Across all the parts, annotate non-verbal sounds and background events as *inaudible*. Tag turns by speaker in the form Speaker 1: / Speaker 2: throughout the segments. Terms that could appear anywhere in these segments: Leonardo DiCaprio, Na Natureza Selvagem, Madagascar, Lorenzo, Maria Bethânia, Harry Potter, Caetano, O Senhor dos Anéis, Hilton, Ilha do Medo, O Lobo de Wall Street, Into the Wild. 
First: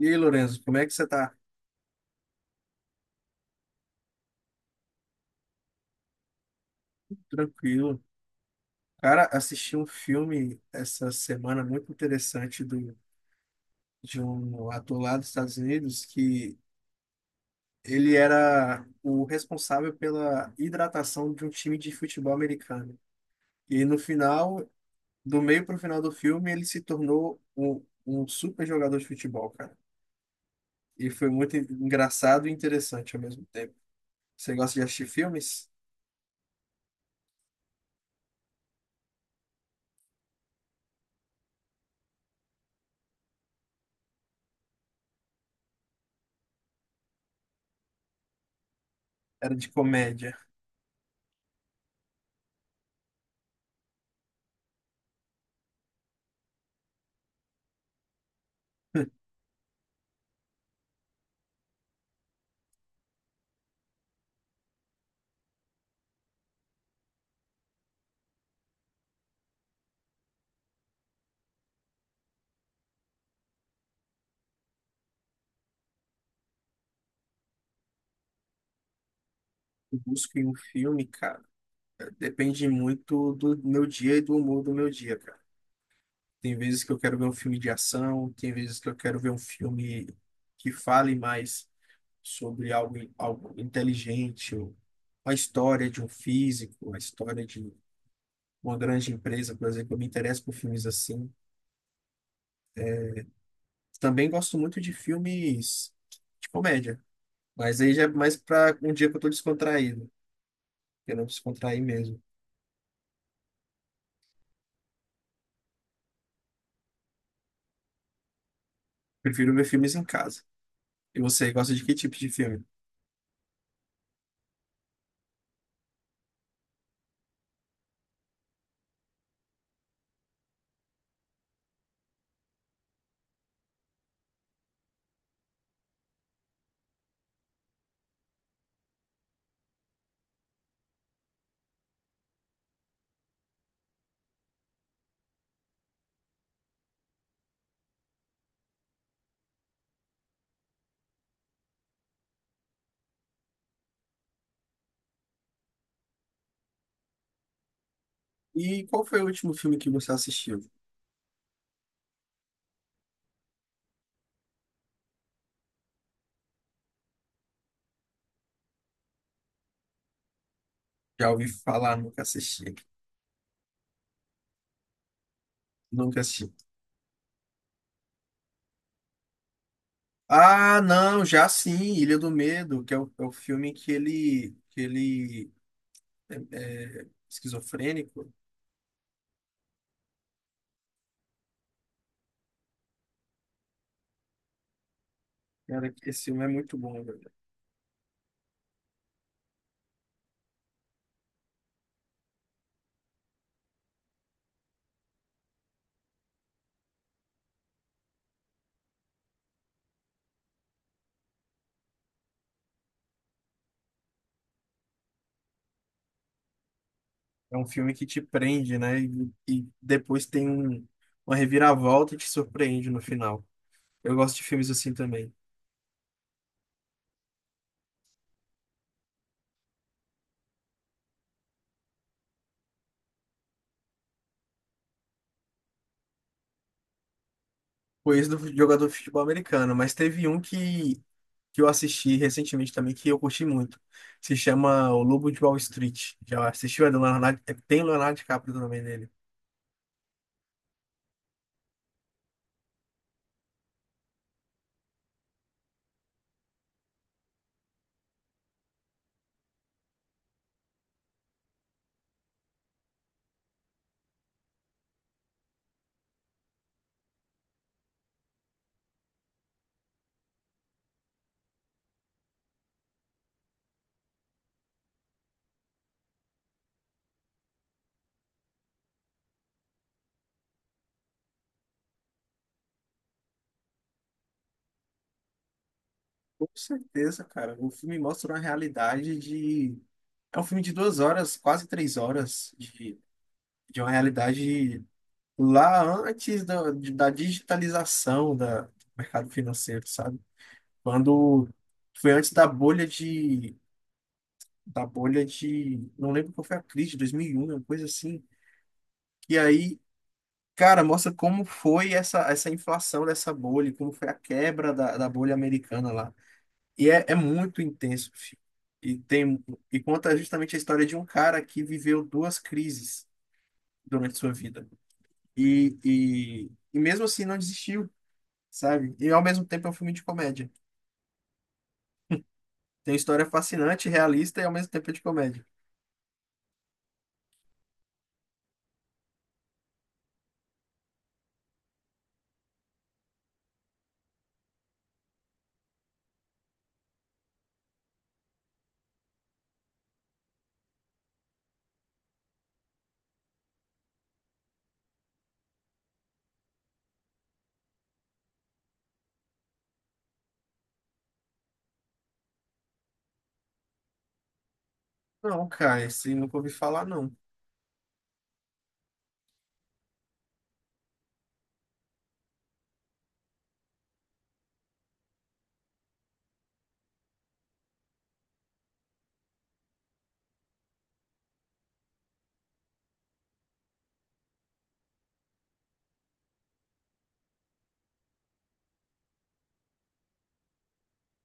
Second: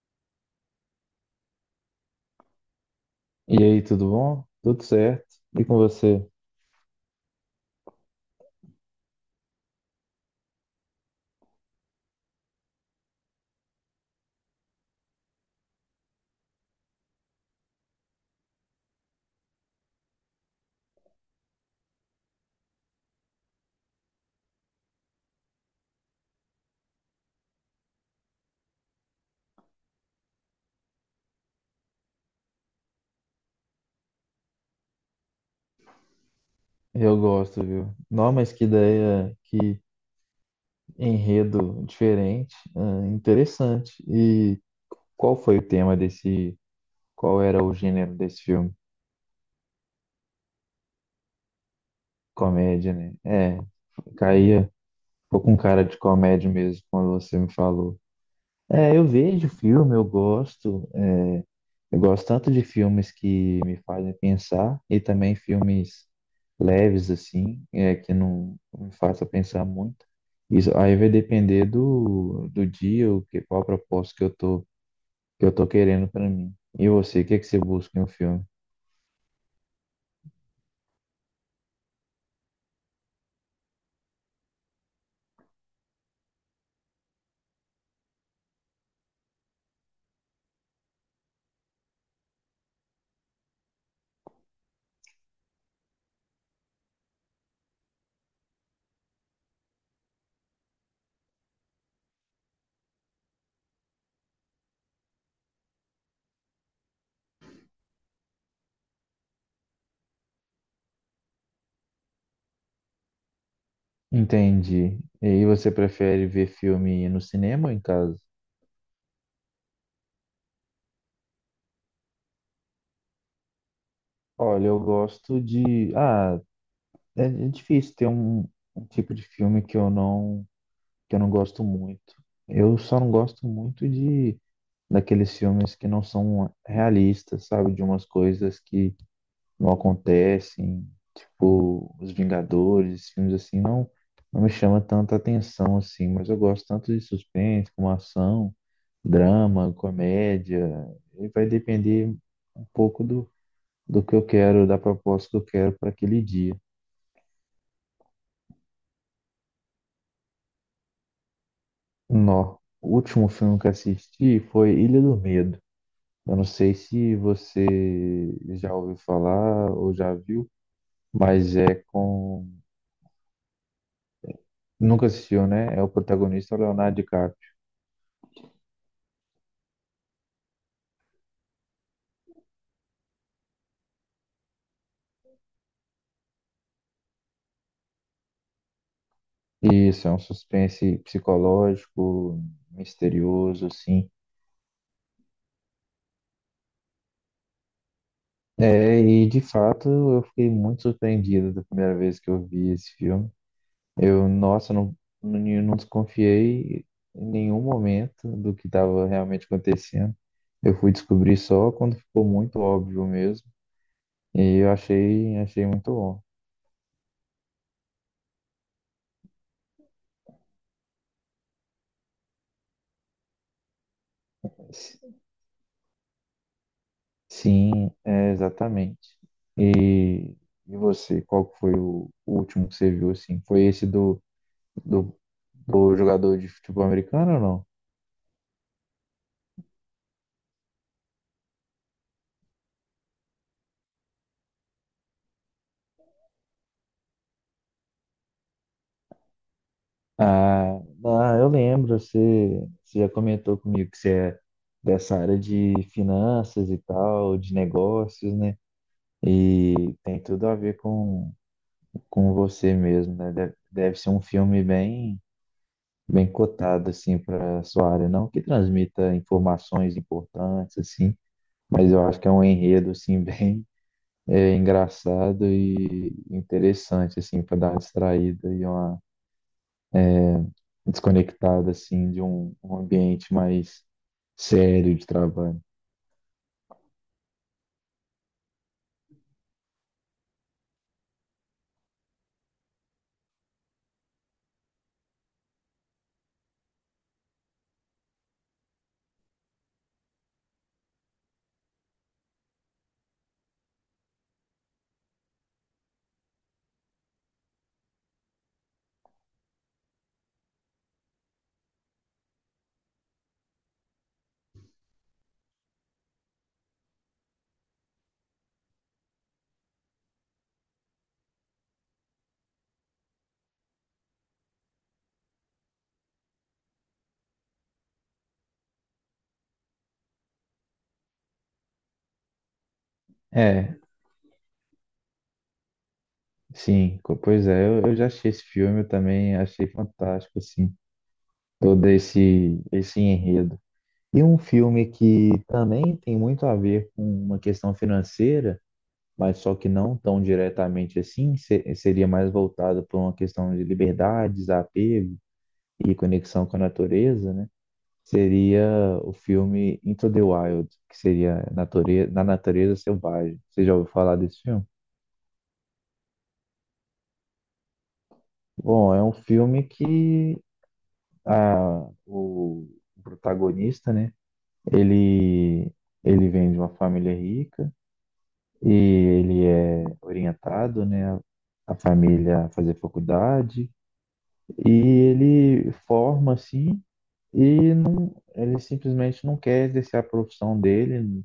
Speaker 1: E aí, Lorenzo, como é que você tá?
Speaker 2: E aí, tudo bom? Tudo certo? E com você?
Speaker 1: Tranquilo? Cara, assisti um filme essa semana muito interessante de um ator lá dos Estados Unidos que ele era o responsável pela hidratação de um time de futebol americano. E no final, do meio para o final do filme, ele se tornou um super jogador de futebol, cara. E foi muito engraçado e interessante ao mesmo tempo. Você gosta de assistir filmes?
Speaker 2: Eu gosto, viu? Não, mas que ideia, que enredo diferente, ah, interessante. E qual foi o tema desse, qual era o gênero desse filme?
Speaker 1: Era de comédia.
Speaker 2: Comédia, né? É, caía, ficou com cara de comédia mesmo quando você me falou. É, eu
Speaker 1: *laughs*
Speaker 2: vejo filme, eu gosto, é, eu gosto tanto de filmes que me fazem pensar e também filmes leves, assim, é, que não me façam pensar muito. Isso aí vai depender do dia, o que, qual propósito que eu tô querendo para mim. E você, o que é que você busca em um filme?
Speaker 1: Eu busco em um filme, cara. Depende muito do meu dia e do humor do meu dia, cara. Tem vezes que eu quero ver um filme de ação, tem vezes que eu quero ver um filme que fale mais sobre algo inteligente, ou a história de um físico, a história de uma grande empresa, por exemplo. Eu me interesso por filmes assim. Também gosto muito de filmes de comédia, mas aí já é mais para um dia que eu tô descontraído, que eu não descontrair mesmo.
Speaker 2: Entendi. E aí você prefere ver filme no cinema ou em casa?
Speaker 1: Prefiro ver filmes em casa. E você gosta de que tipo de filme?
Speaker 2: Olha, eu gosto de. Ah, é difícil ter um, um tipo de filme que eu não gosto muito. Eu só não gosto muito de daqueles filmes que não são realistas, sabe? De umas coisas que não acontecem, tipo Os Vingadores, filmes assim, não, não me chama tanta atenção assim, mas eu gosto tanto de suspense, como ação, drama, comédia, e vai depender um pouco do que eu quero, da proposta que eu quero para aquele dia.
Speaker 1: E qual foi o último filme que você assistiu?
Speaker 2: Nó. O último filme que assisti foi Ilha do Medo. Eu não sei se você já ouviu falar ou já viu,
Speaker 1: Já ouvi
Speaker 2: mas é
Speaker 1: falar, nunca
Speaker 2: com.
Speaker 1: assisti.
Speaker 2: Nunca assistiu, né? É o
Speaker 1: Nunca
Speaker 2: protagonista o
Speaker 1: assisti.
Speaker 2: Leonardo DiCaprio.
Speaker 1: Ah, não, já sim, Ilha do Medo, que é o filme que ele é, é esquizofrênico.
Speaker 2: E isso, é um suspense psicológico, misterioso, assim.
Speaker 1: Cara, esse filme é muito bom, velho.
Speaker 2: É, e de fato eu fiquei muito surpreendido da primeira vez que eu vi esse filme. Eu, nossa, não, não desconfiei em nenhum momento do que estava realmente acontecendo. Eu fui descobrir só quando ficou muito óbvio mesmo. E eu achei, achei muito bom.
Speaker 1: É um filme que te prende, né? E depois tem uma reviravolta e te surpreende no final. Eu gosto de filmes assim também.
Speaker 2: Sim, é, exatamente. E, e você, qual que foi o último que você viu, assim? Foi esse do, do, do jogador de futebol americano ou não?
Speaker 1: Foi esse do jogador de futebol americano, mas teve um que eu assisti recentemente também, que eu curti muito. Se chama O Lobo de Wall Street. Já assistiu? É do Leonardo, tem Leonardo DiCaprio também nele.
Speaker 2: Ah, ah, eu lembro, você, você já comentou comigo que você é dessa área de finanças e tal, de negócios, né? E tem tudo a ver com você mesmo, né? Deve, deve ser um filme bem, bem cotado, assim, para sua área, não? Que transmita informações importantes, assim. Mas eu acho que é um enredo assim *laughs* bem é, engraçado e interessante assim para dar uma distraída e uma desconectada assim de um, um ambiente mais sério de trabalho.
Speaker 1: Com certeza, cara. O filme mostra uma realidade de. É um filme de duas horas, quase três horas, de uma realidade lá antes da digitalização do mercado financeiro, sabe? Quando foi antes da bolha de. Da bolha de. Não lembro qual foi a crise, 2001, uma coisa assim. E aí cara, mostra como foi essa, essa inflação dessa bolha, como foi a quebra da, da bolha americana lá. E é, é muito intenso, filho. E tem, e conta justamente a história de um cara que viveu duas crises durante sua vida. E mesmo assim não desistiu, sabe? E ao mesmo tempo é um filme de comédia. Tem história
Speaker 2: É,
Speaker 1: fascinante, realista e ao mesmo tempo é de comédia.
Speaker 2: sim, co- pois é, eu já achei esse filme, eu também achei fantástico assim todo esse enredo. E um filme que também tem muito a ver com uma questão financeira, mas só que não tão diretamente assim, se- seria mais voltado para uma questão de liberdade, desapego e conexão com a natureza, né? Seria o filme Into the Wild, que seria natureza, Na Natureza Selvagem. Você já ouviu falar desse filme?
Speaker 1: Não, cara, esse nunca ouvi falar, não.
Speaker 2: Bom, é um filme que ah, o protagonista, né? Ele, ele vem de uma família rica e ele é orientado, né? A família a fazer faculdade e ele forma assim e não, ele simplesmente não quer exercer a profissão dele,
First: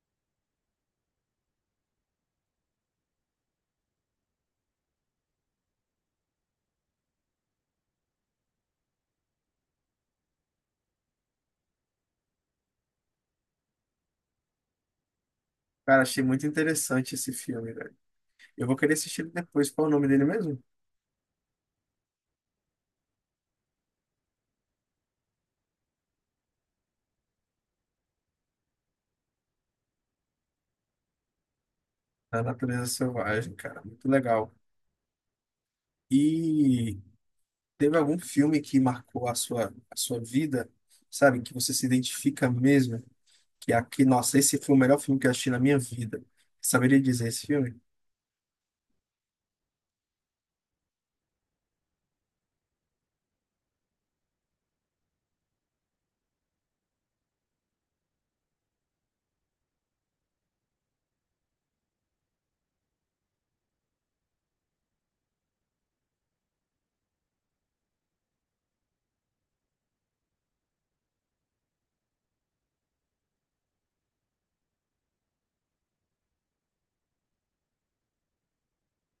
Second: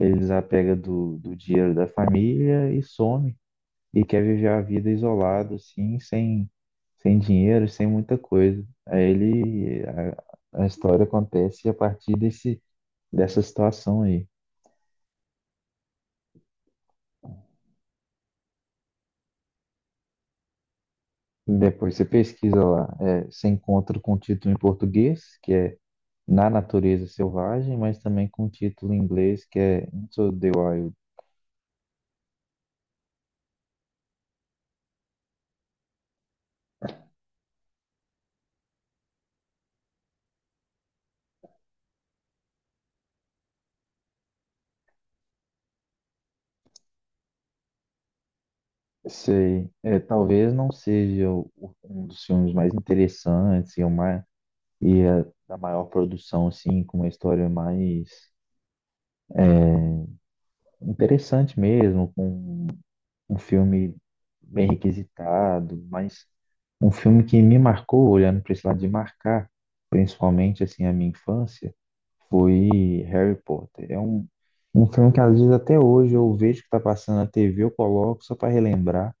Speaker 2: ele desapega do dinheiro da família e some. E quer viver a vida isolado, assim, sem, sem dinheiro, sem muita coisa. Aí ele, a história acontece a partir desse, dessa situação aí.
Speaker 1: Cara, achei muito interessante esse filme, velho. Eu vou querer assistir ele depois. Qual é o nome dele mesmo?
Speaker 2: Depois você pesquisa lá, é, você encontra com o título em português, que é Na Natureza Selvagem, mas também com o título em inglês, que é Into the Wild.
Speaker 1: Da natureza selvagem, cara. Muito legal. E teve algum filme que marcou a sua vida, sabe? Que você se identifica mesmo? Que é aqui, nossa, esse foi o melhor filme que eu assisti na minha vida. Saberia dizer esse filme?
Speaker 2: Sei, é, talvez não seja o- um dos filmes mais interessantes e o mais e é da maior produção, assim, com uma história mais interessante mesmo, com um filme bem requisitado, mas um filme que me marcou, olhando para esse lado de marcar, principalmente, assim, a minha infância, foi Harry Potter. É um, um filme que, às vezes, até hoje eu vejo que está passando na TV, eu coloco só para relembrar,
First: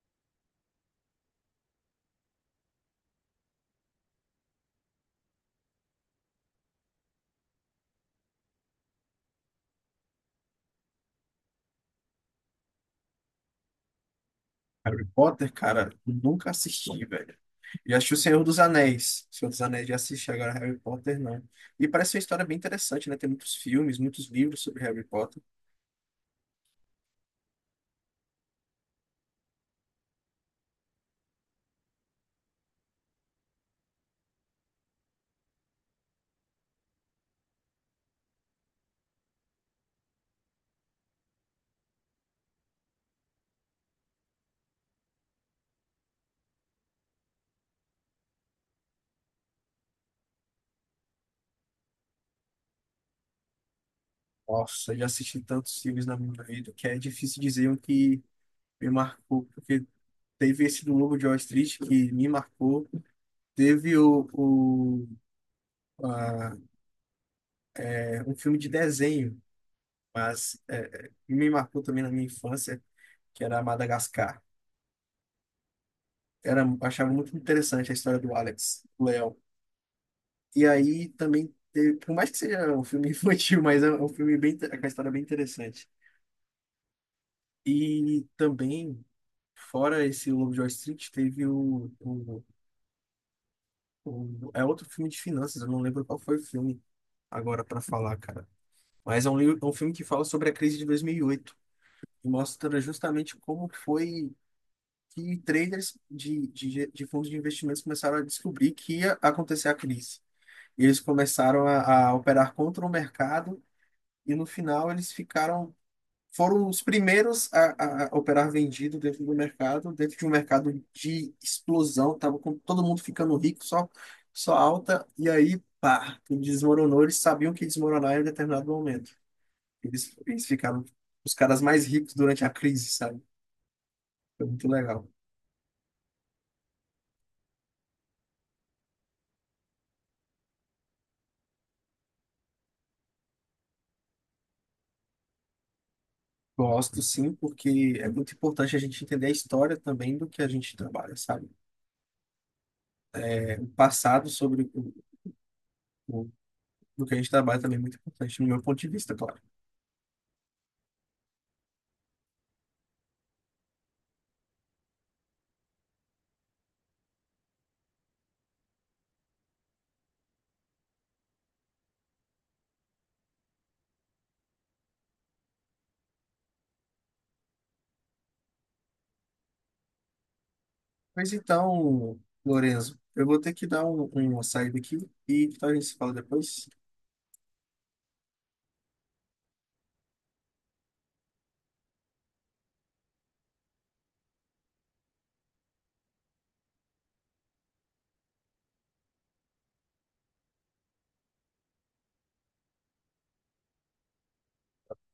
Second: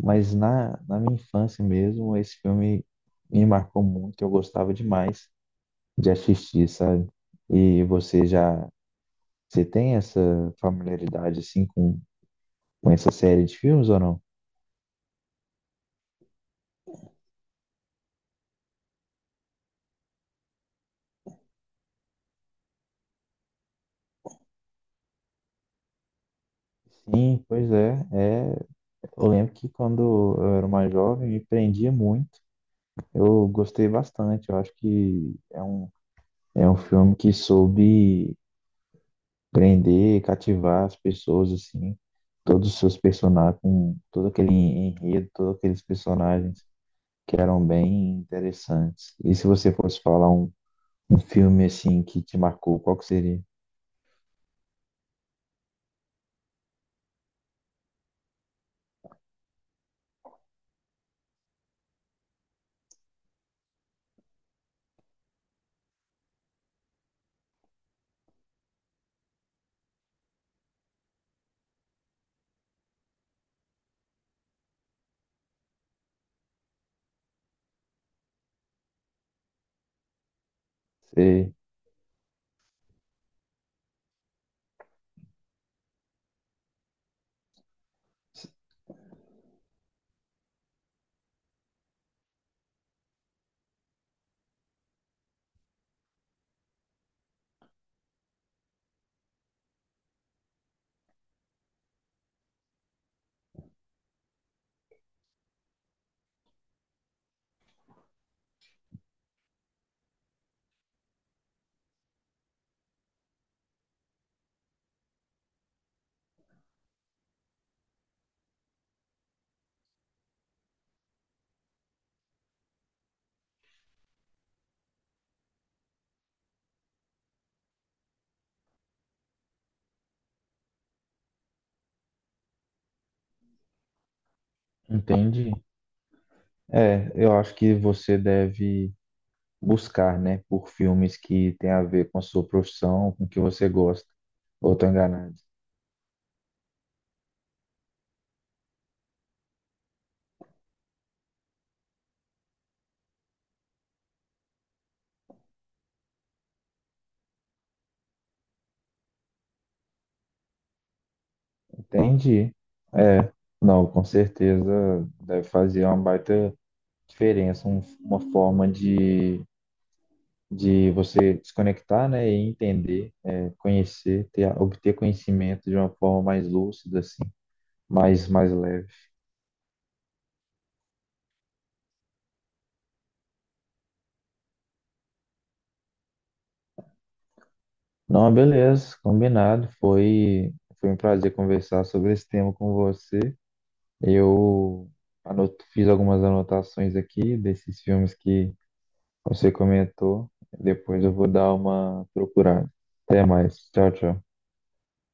Speaker 2: mas na, na minha infância mesmo, esse filme me marcou muito, eu gostava demais de assistir, sabe? E você já, você tem essa familiaridade assim com essa série de filmes ou não?
Speaker 1: Harry Potter, cara, eu nunca assisti, velho. Já assisti O Senhor dos Anéis. O Senhor dos Anéis já assisti, agora Harry Potter não. E parece uma história bem interessante, né? Tem muitos filmes, muitos livros sobre Harry Potter.
Speaker 2: Sim, pois é, é. Eu lembro que quando eu era mais jovem me prendia muito. Eu gostei bastante. Eu acho que é um filme que soube prender, cativar as pessoas assim, todos os seus personagens, com todo aquele enredo, todos aqueles personagens que eram bem interessantes. E se você fosse falar um um filme assim que te marcou, qual que seria?
Speaker 1: Nossa, já assisti tantos filmes na minha vida que é difícil dizer um que me marcou, porque teve esse do Lobo de Wall Street que me marcou. Teve a- um filme de desenho, mas me marcou também na minha infância, que era Madagascar. Era, eu achava muito interessante a história do Alex, o leão. E aí também,
Speaker 2: Você
Speaker 1: teve, por mais que seja um filme infantil, *laughs* mas é um filme bem, com a história bem interessante. E também, fora esse Lobo de Wall Street, teve o- é outro filme de finanças, eu não lembro qual foi o filme agora para falar, cara. Mas é um filme que fala sobre a crise de 2008 e oito e mostra justamente como foi que traders de fundos de investimentos começaram a descobrir que ia acontecer a crise. E eles começaram a operar contra o mercado e no final eles ficaram, foram os primeiros a operar vendido dentro do mercado, dentro de um mercado de explosão, tava com todo mundo ficando rico, só, só alta, e aí, pá, tudo desmoronou, eles sabiam que ia desmoronar em um determinado momento. Eles ficaram os caras mais ricos durante a crise, sabe? Foi muito legal.
Speaker 2: entende? É, eu acho que você deve buscar, né, por filmes que tem a ver com a sua profissão, com o que você gosta. Ou tô enganado?
Speaker 1: Gosto sim, porque é muito importante a gente entender a história também do que a gente trabalha, sabe? O passado sobre o, do que a gente trabalha também é muito importante, no meu ponto de vista, claro.
Speaker 2: Entendi. Não, com certeza deve fazer uma baita diferença, um- uma forma de você desconectar, né, e entender, é, conhecer, ter, obter conhecimento de uma forma mais lúcida, assim, mais, mais leve.
Speaker 1: Mas então, Lorenzo, eu vou ter que dar uma saída aqui e então a gente se fala depois.
Speaker 2: Não, beleza, combinado. Foi, foi um prazer conversar sobre esse tema com você. Eu anoto, fiz algumas anotações aqui desses filmes que você comentou. Depois eu vou dar uma procurada. Até mais. Tchau, tchau.